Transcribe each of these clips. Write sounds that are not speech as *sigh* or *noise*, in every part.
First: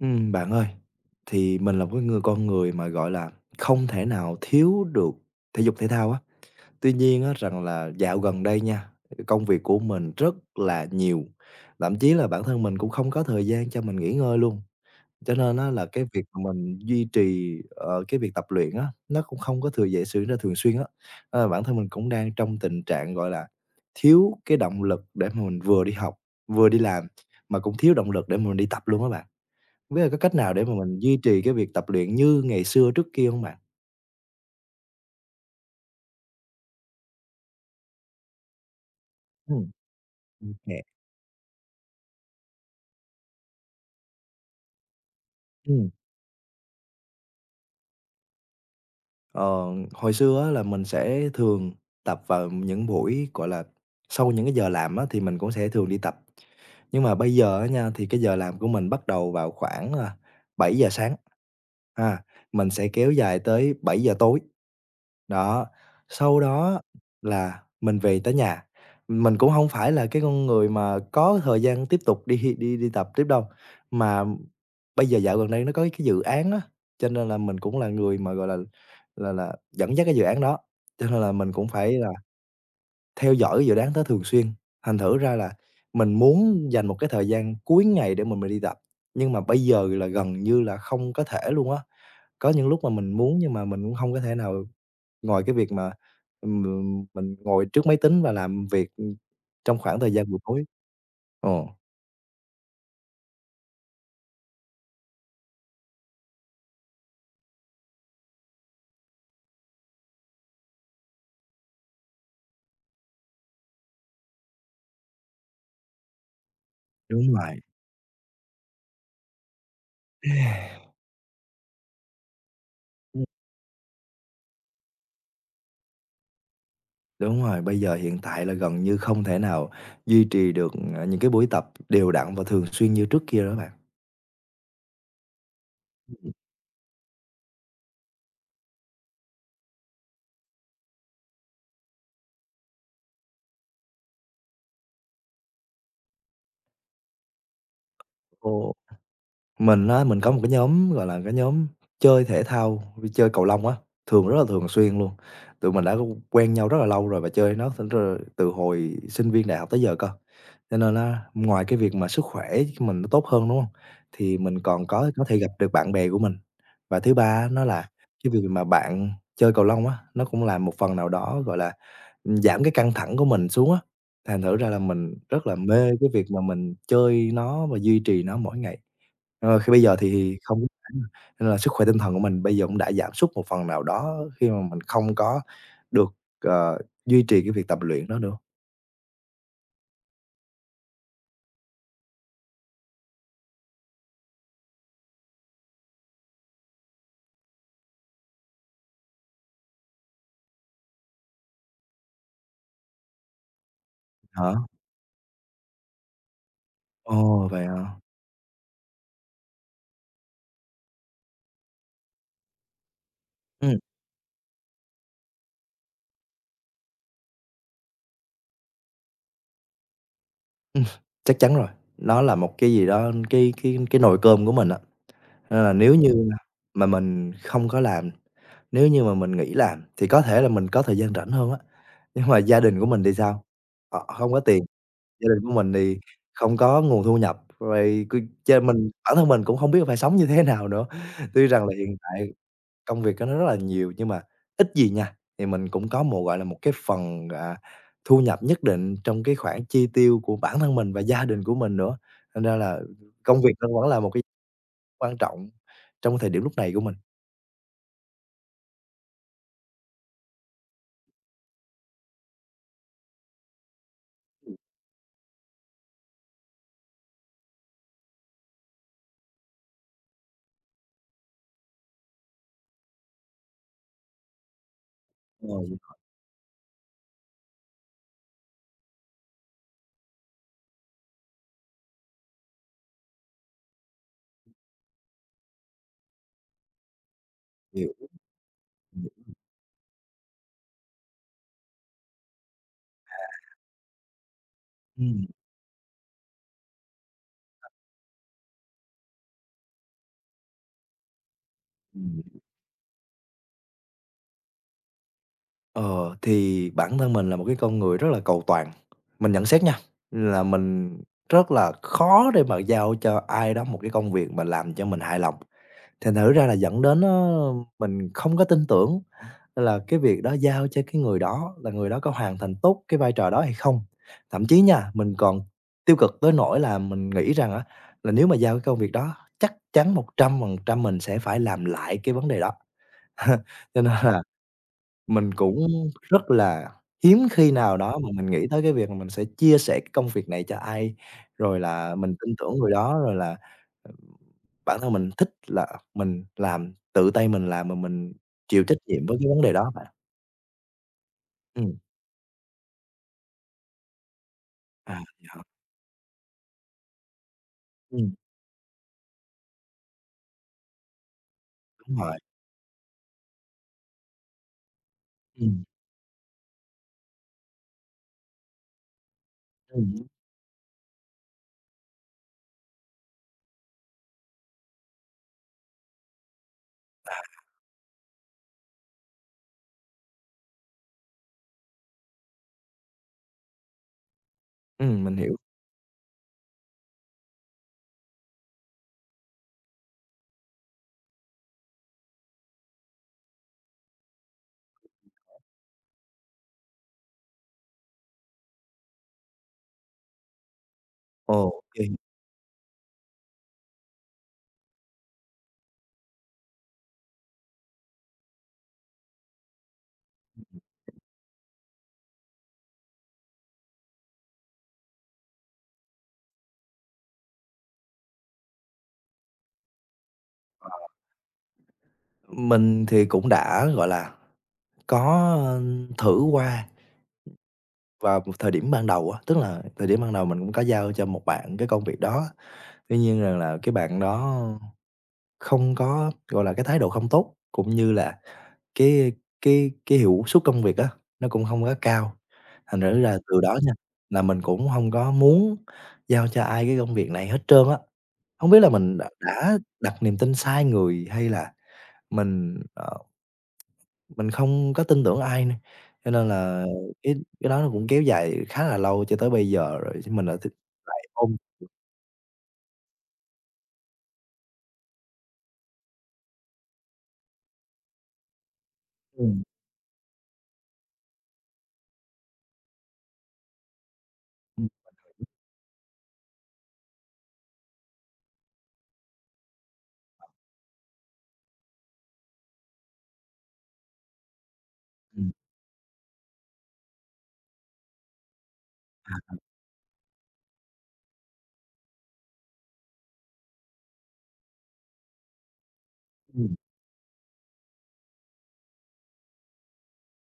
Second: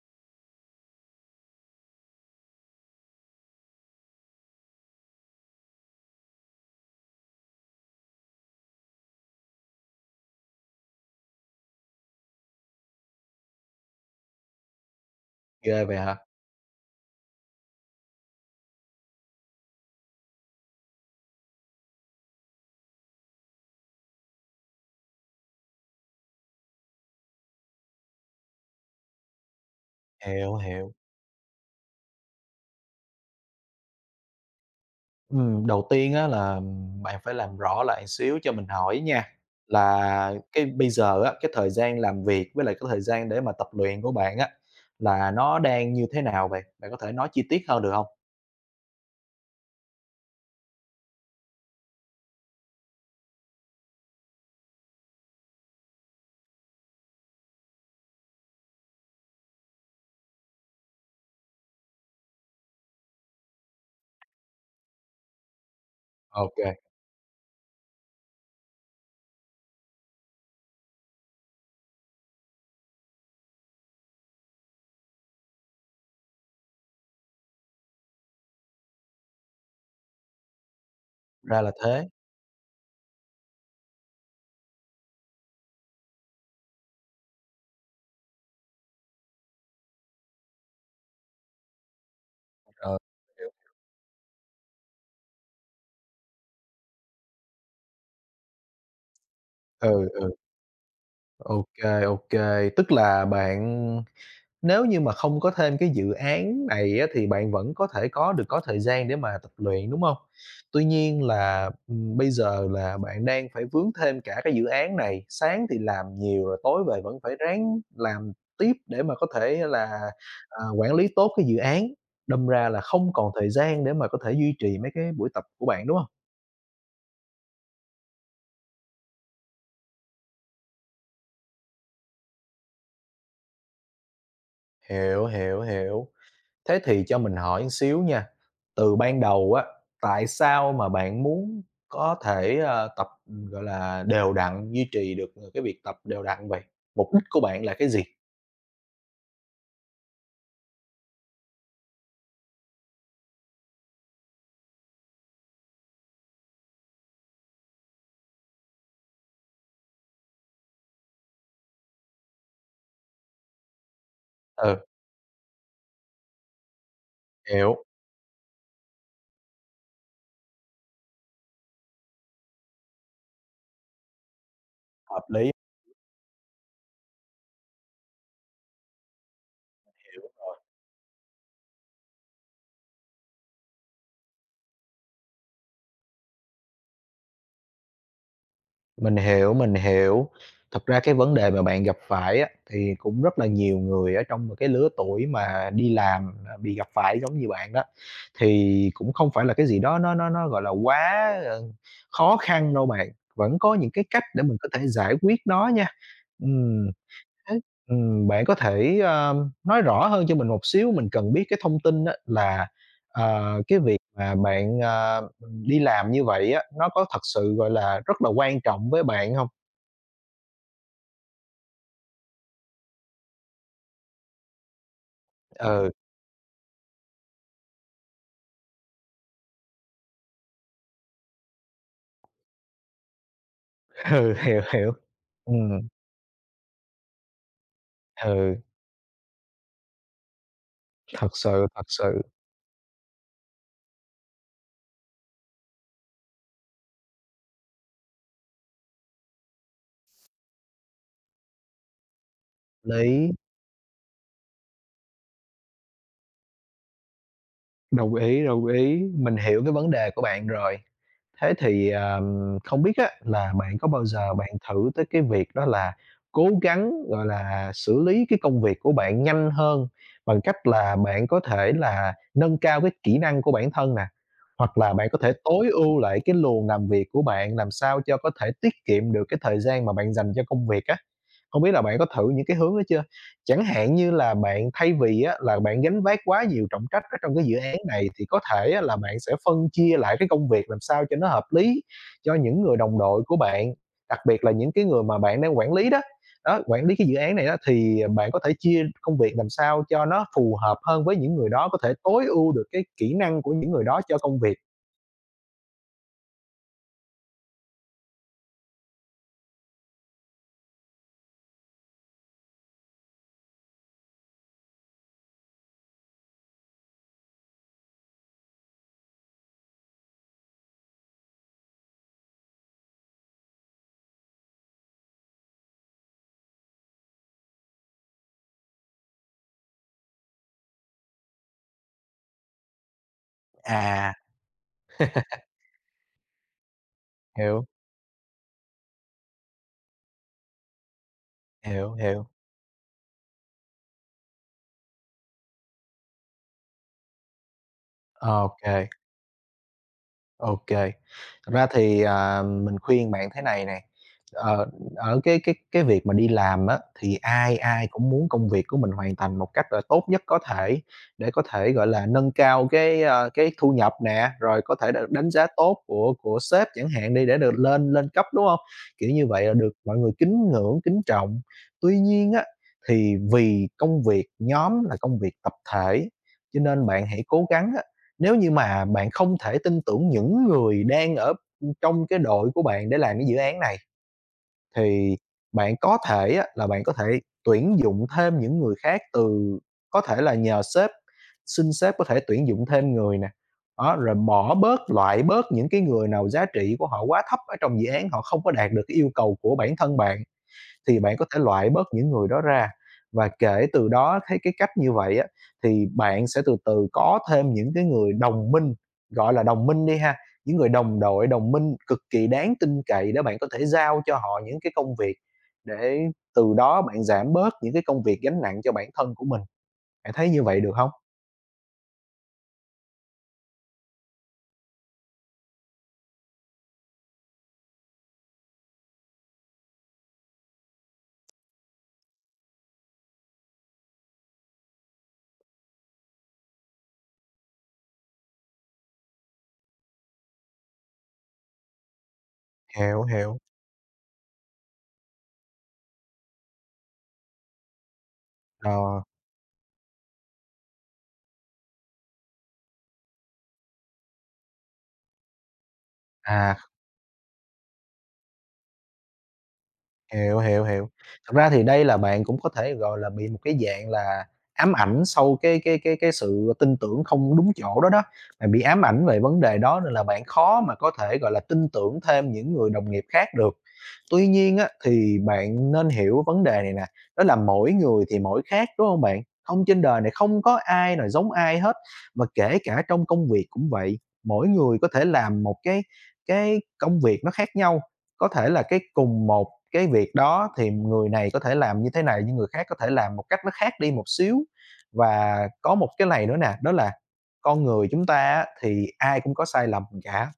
Ừm, bạn ơi, thì mình là một cái người con người mà, gọi là, không thể nào thiếu được thể dục thể thao á. Tuy nhiên á rằng là dạo gần đây nha, ừm, công việc của mình rất là nhiều, lậm chí là bản thân mình cũng không có thời gian cho mình nghỉ ngơi luôn, cho nên á Ghê là vậy cái hả? việc mình duy trì, ờ, cái việc tập luyện á, nó cũng không có thường dễ xử nên thường xuyên á. Ờ, bản thân mình cũng đang trong tình trạng, gọi là, thiếu cái động lực để mà mình vừa đi học vừa đi làm, mà cũng thiếu động lực để mà mình đi tập luôn á bạn. Hông biết là có cách nào Hiểu, để mà hiểu. mình duy trì cái việc tập luyện như ngày xưa, trước kia hông bạn? Ừm, đầu tiên á là, ừm, bạn phải làm rõ lại xíu cho mình hỏi nha, Ừm. là cái OK. bây giờ á, cái thời gian làm việc với lại cái thời gian để mà tập luyện của bạn á là nó Ừm. đang như thế nào vậy? Bạn có thể nói chi tiết hơn được hông? Ờ, hồi xưa á là mình sẽ thường tập vào những buổi, gọi là, sau những cái giờ làm á, thì mình cũng sẽ thường đi tập. Nhưng mà bây giờ á nha thì cái giờ làm của mình bắt đầu vào khoảng, a, 7:00 sáng ha, mình sẽ kéo dài tới 7:00 tối. Đó, sau OK. đó là mình về tới nhà, mình cũng hông phải là cái con người mà có thời gian tiếp tục đi đi đi tập tiếp đâu, mà bây giờ dạo gần đây nó có cái dự án á, cho nên là mình cũng là người mà, gọi là là là, dẫn dắt cái dự án đó, cho nên là mình Ra cũng là phải là thế. theo dõi dự đoán đó thường xuyên. Thành thử ra là mình muốn dành một cái thời gian cuối ngày để mà mình đi tập, nhưng mà bây giờ là gần như là không có thể luôn á. Có những lúc mà Ờ, mình muốn hiểu. nhưng mà mình cũng hông có thể nào ngoài cái việc mà, ừm, m mình ngồi trước máy tính và làm việc, ừm, trong khoảng Ừ, thời gian ừ. buổi tối. Ờ. OK, OK, tức là bạn nếu như mà không có thêm cái dự án này á, thì bạn vẫn có thể có được có thời gian để mà tập luyện, đúng hông? Tuy nhiên là, ừm, bây giờ là bạn đang phải vướng thêm cả cái dự án này, sáng thì làm nhiều rồi tối về vẫn Đúng phải vậy. ráng làm tiếp để mà có thể là, à, *sighs* quản lý tốt cái dự án, đâm ra là không Ừm. còn thời gian để mà có thể duy trì mấy cái buổi tập của bạn, đúng hông? Đúng rồi, bây giờ hiện tại là gần như không thể nào duy trì được, à, những cái buổi tập đều đặn và thường xuyên như trước kia nữa bạn. Hiểu, hiểu, hiểu. Thế thì cho mình hỏi xíu nha, từ ban đầu á, tại sao mà bạn muốn có thể, ờ, tập, gọi là, đều đặn, duy trì được cái việc tập đều đặn vậy? Mục đích của bạn là cái gì? Ồ. Mình á, mình có một cái nhóm gọi là cái nhóm chơi thể thao, chơi cầu lông á, thường rất là thường xuyên luôn. Tụi mình đã quen nhau rất là lâu rồi và chơi với nó *unintelligible* từ hồi sinh viên đại học tới giờ cơ. Cho nên á, ngoài cái việc mà sức khỏe cho mình nó tốt hơn, đúng hông? Thì mình Ừ. còn có có thể gặp được bạn bè của mình. Và thứ ba nó Hiểu. là cái việc mà bạn chơi cầu lông á, nó cũng làm một phần nào đó, gọi là, giảm cái căng thẳng của mình xuống á. Thành thử ra là mình Hợp rất lý. là mê cái việc mà mình chơi nó và duy trì nó mỗi ngày. Ờ, khi bây giờ Hiểu thì rồi. không *unintelligible* nên là sức khỏe tinh thần của mình bây giờ cũng đã giảm sút một phần nào đó khi mà mình không có được, ờ, duy trì cái việc tập luyện đó nữa. Mình hiểu, mình hiểu. Thật ra cái vấn đề mà bạn gặp phải á, thì cũng rất là nhiều người ở trong một cái lứa tuổi mà đi làm, à, bị gặp phải giống như bạn đó. Thì cũng không phải là cái gì đó nó nó nó, gọi là, quá, ờ, khó khăn đâu bạn. Vẫn có những cái cách để Hả? mình có thể giải quyết nó nha. Ừm, Ồ, thế, vậy hả? ừm, bạn có thể, ơ, nói rõ hơn cho mình một xíu, mình cần biết cái thông tin á là, ờ, Ừm. cái việc mà bạn, ờ, đi làm như vậy á, nó có thật sự, gọi là, rất là quan trọng với bạn hông? Ừm, chắc chắn rồi, nó là một cái gì đó cái cái cái nồi cơm của mình á. Nên là Ừ. nếu như mà mình không có làm, nếu như mà mình nghỉ làm thì có thể là mình có thời gian rảnh hơn á, nhưng mà gia đình của mình thì sao? Họ hông Ừ, có hiểu, tiền, hiểu. gia đình của mình Ừm. thì không có nguồn thu nhập, rồi c ch Ừ. mình bản thân mình cũng không biết là phải sống như thế nào nữa. Thật Tuy rằng sự, là thật hiện sự. tại công việc của nó rất là nhiều nhưng mà ít gì nha thì mình cũng có một, gọi là, một cái phần, à, thu nhập nhất định trong cái khoản chi tiêu của bản thân mình và gia đình của mình nữa. Thành ra là Lý. công việc nó vẫn là một cái quan trọng trong cái thời điểm lúc này của mình. Đồng ý, đồng ý, mình hiểu cái vấn đề của bạn rồi. Thế thì, ờ, không biết á, là bạn có bao giờ bạn Ừm. thử tới cái việc đó là cố gắng, gọi là, xử lý cái công việc của bạn nhanh hơn bằng cách là bạn có thể là nâng cao cái kỹ năng của bản thân nè, hoặc là bạn có thể Ờ, tối vậy hả? ưu lại cái luồng làm việc của bạn làm sao cho có thể tiết kiệm được cái thời gian mà bạn dành cho công việc á? Không biết là bạn có thử những cái hướng đó chưa? Chẳng hạn như là bạn, thay vì á, là bạn gánh vác quá nhiều trọng trách ở trong cái dự án Hiểu. này, thì có thể là bạn sẽ *unintelligible* phân chia lại cái công việc làm sao cho nó hợp lý cho những người đồng đội của À. bạn. Đặc biệt là những cái người mà Ừm. bạn đang quản lý đó, đó, quản lý cái dự án này á, thì bạn có thể chia công việc làm sao cho nó phù hợp hơn với những người đó, có thể Ừm. tối ưu được cái kỹ năng của những người đó cho công việc. Ờ, thì bản thân mình là một cái con người rất là cầu toàn. Mình nhận xét nha, là mình rất là khó để mà giao cho ai đó một cái công việc mà làm cho mình hài lòng. Thành thử ra là dẫn đến, ờ, mình không có tin tưởng là cái việc đó giao cho cái người đó là người đó có hoàn thành tốt cái vai trò đó hay không. Thậm chí nha, mình còn tiêu cực tới nỗi là mình nghĩ rằng á, là nếu mà giao cái công việc đó chắc chắn 100% mình sẽ phải làm lại cái vấn đề đó. *chuckles* Cho nên À. là mình *laughs* cũng rất là hiếm khi Hiểu. nào đó mà mình nghĩ tới cái việc là mình sẽ chia sẻ cái công việc này cho ai, rồi Hiểu, là mình hiểu. tin tưởng rồi đó, rồi là, ừm, bản thân mình thích là mình làm, tự tay mình làm mà mình Ô chịu trách kê. nhiệm với cái vấn đề đó bạn. OK. Thật ra Ừm. thì, à, mình khuyên bạn thế này này, ờ, À, ở vậy cái hả. cái cái việc mà đi làm á thì ai ai cũng Ừm. muốn công việc của mình hoàn thành một cách là tốt nhất có thể, để có thể, gọi Đúng là, rồi. nâng cao cái, ơ, cái, thu nhập nè, rồi có thể đ đánh giá Ừm. tốt của của sếp chẳng hạn đi để được lên lên cấp, đúng hông? Kiểu, như vậy là được Ừm mọi hứm. người kính ngưỡng, kính trọng. Tuy nhiên á, thì vì công việc nhóm là công việc tập thể, cho nên bạn À. hãy cố gắng á nếu như mà bạn không thể tin tưởng những người đang ở, ưm, trong cái đội của bạn để làm cái dự án này, Ừm, thì mình hiểu. bạn có thể á là bạn có thể tuyển dụng thêm những người khác từ có thể là nhờ sếp, xin sếp có thể tuyển dụng thêm người nè. Đó, rồi bỏ bớt, loại bớt những cái người nào giá trị của họ quá thấp ở trong dự án, họ không có đạt được cái yêu cầu của bản thân bạn, thì bạn có thể Ồ. loại bớt In. những người đó ra. Và kể từ đó thấy cái cách như vậy á thì bạn sẽ từ từ có thêm những cái người đồng minh, gọi là, đồng minh đi ha, những người đồng *unintelligible* đội, đồng minh cực kỳ đáng tin cậy để bạn có thể giao cho họ những cái công việc, để từ đó bạn giảm bớt những cái công việc gánh nặng cho bản thân của mình. Bạn thấy như vậy Ờ. được hông? Mình thì cũng đã, gọi là, có, ờ, thử qua. Vào một thời điểm ban đầu á, tức là thời điểm ban đầu mình cũng có giao cho một bạn cái công việc đó. Tuy nhiên rằng là cái bạn đó không có, gọi là, cái thái độ không tốt cũng như là cái cái cái hiệu suất công việc á nó cũng hông có cao. Thành Hiểu, thử ra là hiểu. từ đó nha là mình cũng hông có muốn giao cho ai cái công việc này hết trơn á. Hông biết là mình đ Rồi. đã đặt niềm tin sai người hay là mình, ờ mình không có tin tưởng ai nơ, cho nên À. là cái cái đó nó cũng kéo dài khá là lâu cho tới bây giờ rồi mình lại Hiểu, tiếp hiểu, hiểu. lại ôm Thật ra thì việc *unintelligible* đây là bạn cũng có thể gọi là bị một cái dạng là ám ảnh sau cái cái cái cái sự tin tưởng không đúng chỗ đó đó, bạn bị ám ảnh về vấn Ừm. đề đó nên là bạn khó mà có thể, gọi là, tin tưởng thêm những người đồng nghiệp khác được. Tuy nhiên Ừm, á mình thì hiểu. bạn nên hiểu vấn đề này nè, đó là mỗi người thì mỗi khác, đúng hông bạn? Hông trên đời này không có ai nào giống ai hết. Mà kể cả trong công việc cũng vậy, mỗi người có thể Ừm. làm một cái cái công việc nó khác nhau, có thể là cái À, cùng ừm. một cái việc đó thì người này có thể làm như thế này nhưng người khác có thể làm một cách nó khác đi một xíu. Và có một cái này nữa nè, Ừm. đó là con người chúng ta á thì ai cũng có sai lầm cả.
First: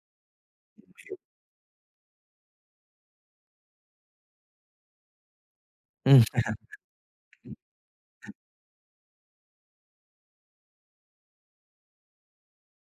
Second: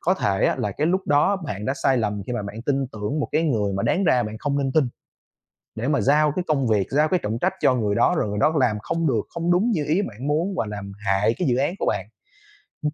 Có thể á là cái Mình lúc hiểu. đó bạn đã sai lầm khi mà bạn tin tưởng một cái người mà đáng ra bạn không nên tin, để mà Ừm. giao cái công việc, giao cái trọng trách cho người đó, rồi *chuckles* người đó làm không được, không đúng như ý bạn muốn và làm hại cái dự án của bạn.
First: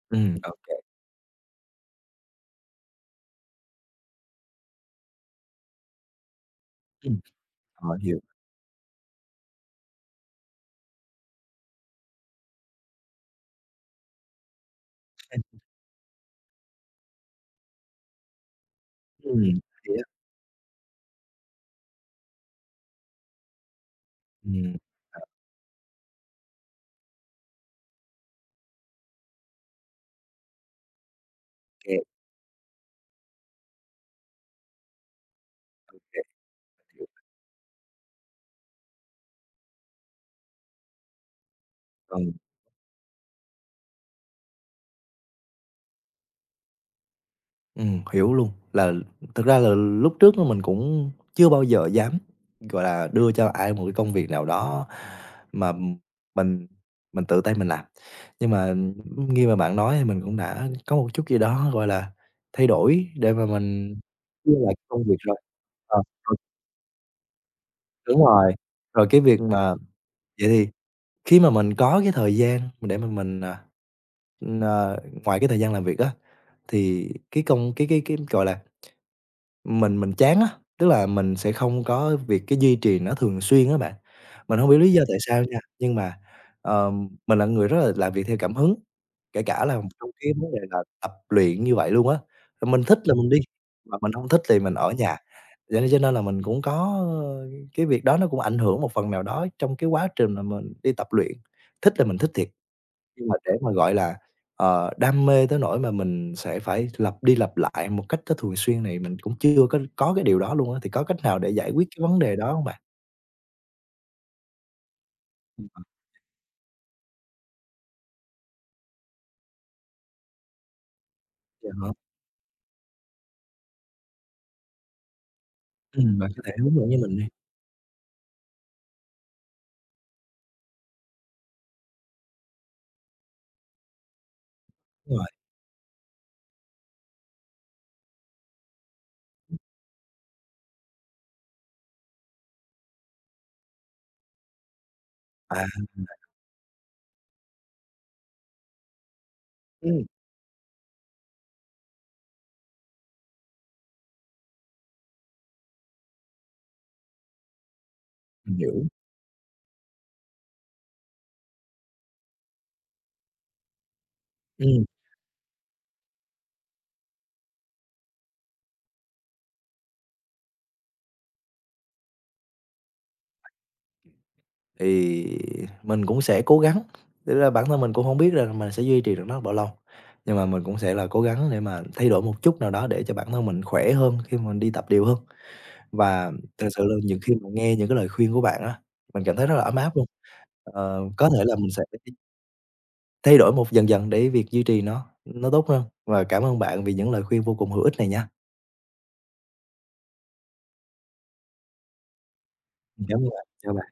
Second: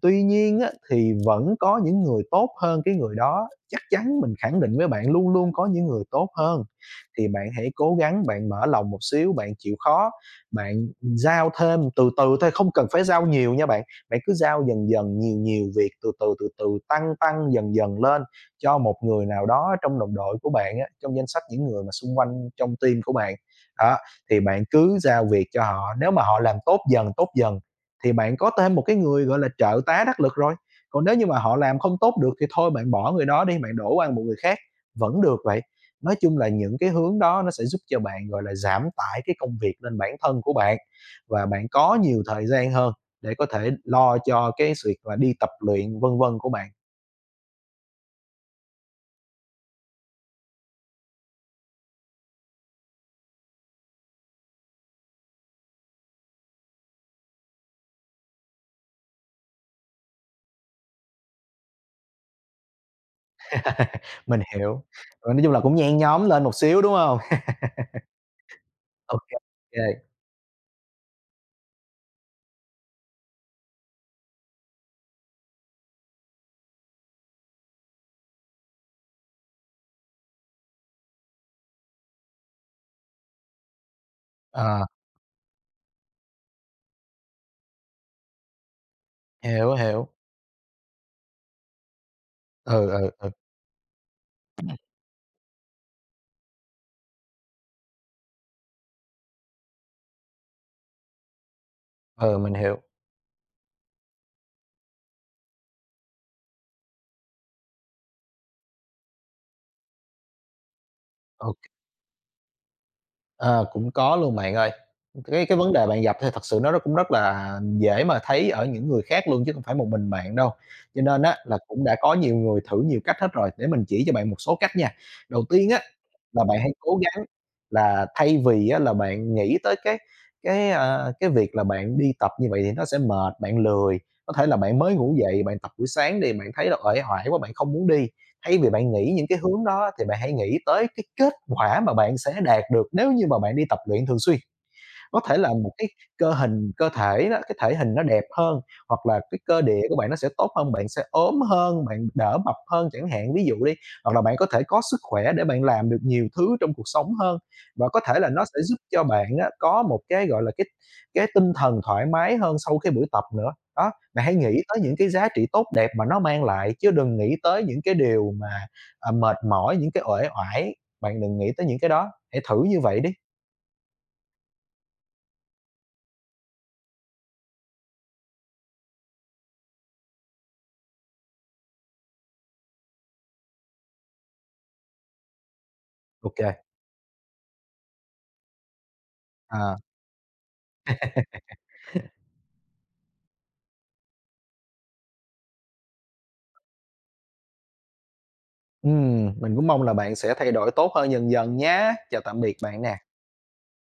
Tuy Ừm, nhiên á OK. thì vẫn có những người tốt hơn cái người đó, chắc chắn mình khẳng định với bạn luôn luôn có những người tốt hơn, Ừm, thì bạn hãy họ cố hiểu. gắng bạn mở lòng một xíu, bạn chịu khó, bạn giao thêm từ từ thôi, không cần phải giao nhiều nha bạn. Bạn cứ giao dần dần nhiều Ừm hưm. nhiều việc từ từ, từ từ tăng, tăng dần dần lên cho một người nào Ừm, đó thế trong à. đồng đội của bạn á, trong danh sách những người mà xung quanh trong team của bạn. Đó, thì bạn Ừm, cứ à. giao việc cho họ nếu mà họ làm tốt dần, tốt dần thì bạn có thêm một cái người, gọi là, trợ tá đắc lực rồi. Còn nếu như mà họ làm không Hiểu. tốt được thì thôi bạn bỏ người đó đi, bạn đổ qua một người khác vẫn được vậy. Nói OK. chung là những cái Hiểu. hướng đó nó sẽ giúp cho bạn, gọi là, giảm tải cái công việc lên bản thân của bạn và bạn có nhiều Vâng. thời gian hơn để có thể lo cho cái việc mà đi tập luyện vân vân của bạn. Ừm, hiểu luôn. Là thực ra là lúc trước mình cũng chưa bao giờ dám, gọi là, đưa cho ai một cái công việc nào đó mà mình mình tự tay mình làm. Nhưng mà nghe bạn nói thì mình cũng đã có một chút gì đó, gọi là, thay đổi để mà mình *laughs* Mình đưa lại hiểu, công việc ờ, rồi. nói chung là cũng nhen Ờ. nhóm *unintelligible* lên một xíu, đúng hông? Đúng rồi. *laughs* Rồi Ô cái kê việc mà kê. vậy thì khi mà mình có cái thời gian mình để mà mình, à ờ, ngoài cái thời gian làm việc á, thì cái công cái cái cái, gọi là, mình mình chán á, tức là mình sẽ không có việc cái duy trì nó thường xuyên á bạn. Mình hông hiểu Ờ. lý do tại sao nha, nhưng mà, ờ, mình là người rất là làm việc theo cảm hứng, kể cả Hiểu, là hiểu. trong cái vấn đề là tập luyện như vậy luôn á. Mình Ừ, thích ừ, là mình ừ. đi mà mình hông thích thì mình ở nhà. Vậy cho nên là mình cũng có, ờ, cái việc đó nó cũng ảnh hưởng một phần nào đó trong cái quá trình mà mình đi tập luyện. Thích là mình thích Ừ, thiệt, mình hiểu. nhưng mà để mà, gọi là, ờ, đam mê tới nỗi mà mình sẽ phải lặp đi lặp lại một cách nó thường xuyên này mình cũng chưa có có cái điều đó luôn á. Thì có cách nào để Ô giải quyết cái vấn đề đó hông bạn? Ờ, cũng có luôn, bạn ơi. Cái cái vấn *unintelligible* đề bạn gặp thì thật sự nó rất cũng rất là dễ mà thấy ở những người khác luôn chứ không phải một mình bạn đâu. Cho nên á, là Vậy cũng hả? đã có nhiều người thử nhiều cách hết rồi, để mình chỉ cho bạn một số cách nha. Đầu tiên á, Ừm, bạn có là thể bạn hãy hướng dẫn với cố mình đi. gắng là thay vì á là bạn nghĩ tới cái cái, à, cái việc là bạn đi tập như vậy thì nó sẽ mệt, bạn lười, có thể là bạn mới ngủ Rồi. dậy, bạn tập buổi sáng đi, bạn thấy uể oải quá bạn không muốn đi. Thay vì bạn nghĩ những cái hướng đó thì bạn hãy nghĩ tới cái kết quả mà bạn sẽ đạt được nếu như mà bạn đi tập luyện thường xuyên. Có thể là À. một cái cơ hình cơ thể á, cái thể hình nó đẹp hơn, hoặc là cái cơ địa của Ừm. bạn nó sẽ tốt hơn, bạn sẽ ốm hơn, bạn đỡ mập hơn chẳng hạn, ví dụ đi. Hoặc là bạn có thể có sức khỏe để bạn làm được nhiều thứ trong cuộc sống hơn và có thể là nó Mình sẽ giúp hiểu. cho bạn á có một cái, gọi là, cái cái tinh thần thoải mái hơn sau cái buổi tập nữa. Đó. Bạn hãy nghĩ tới Ừm. những cái giá trị tốt đẹp mà nó mang lại chứ đừng nghĩ tới những cái điều mà, ờ, mệt mỏi, những cái uể oải. Bạn đừng nghĩ tới những cái đó, hãy thử như vậy đi. Thì mình cũng sẽ cố gắng. Thực ra bản thân mình cũng hông biết rằng mình sẽ duy trì được nó là bao lâu, nhưng mà mình cũng sẽ là cố gắng để mà thay đổi một chút nào đó để cho bản thân mình khỏe hơn khi mà mình đi tập đều hơn. Ô Và kê. thực sự luôn nhiều khi mà nghe những cái lời khuyên của bạn á, mình cảm thấy rất là ấm À. áp luôn. Ờ, có thể là *laughs* mình sẽ thay đổi một dần dần để việc duy trì nó nó tốt hơn và cảm ơn bạn vì những lời khuyên vô cùng hữu ích này nha. Ừm, mình cũng mong là bạn sẽ thay đổi tốt hơn dần dần nhá. Chào tạm biệt bạn nè. Ừm, cảm ơn bạn, chào bạn ha.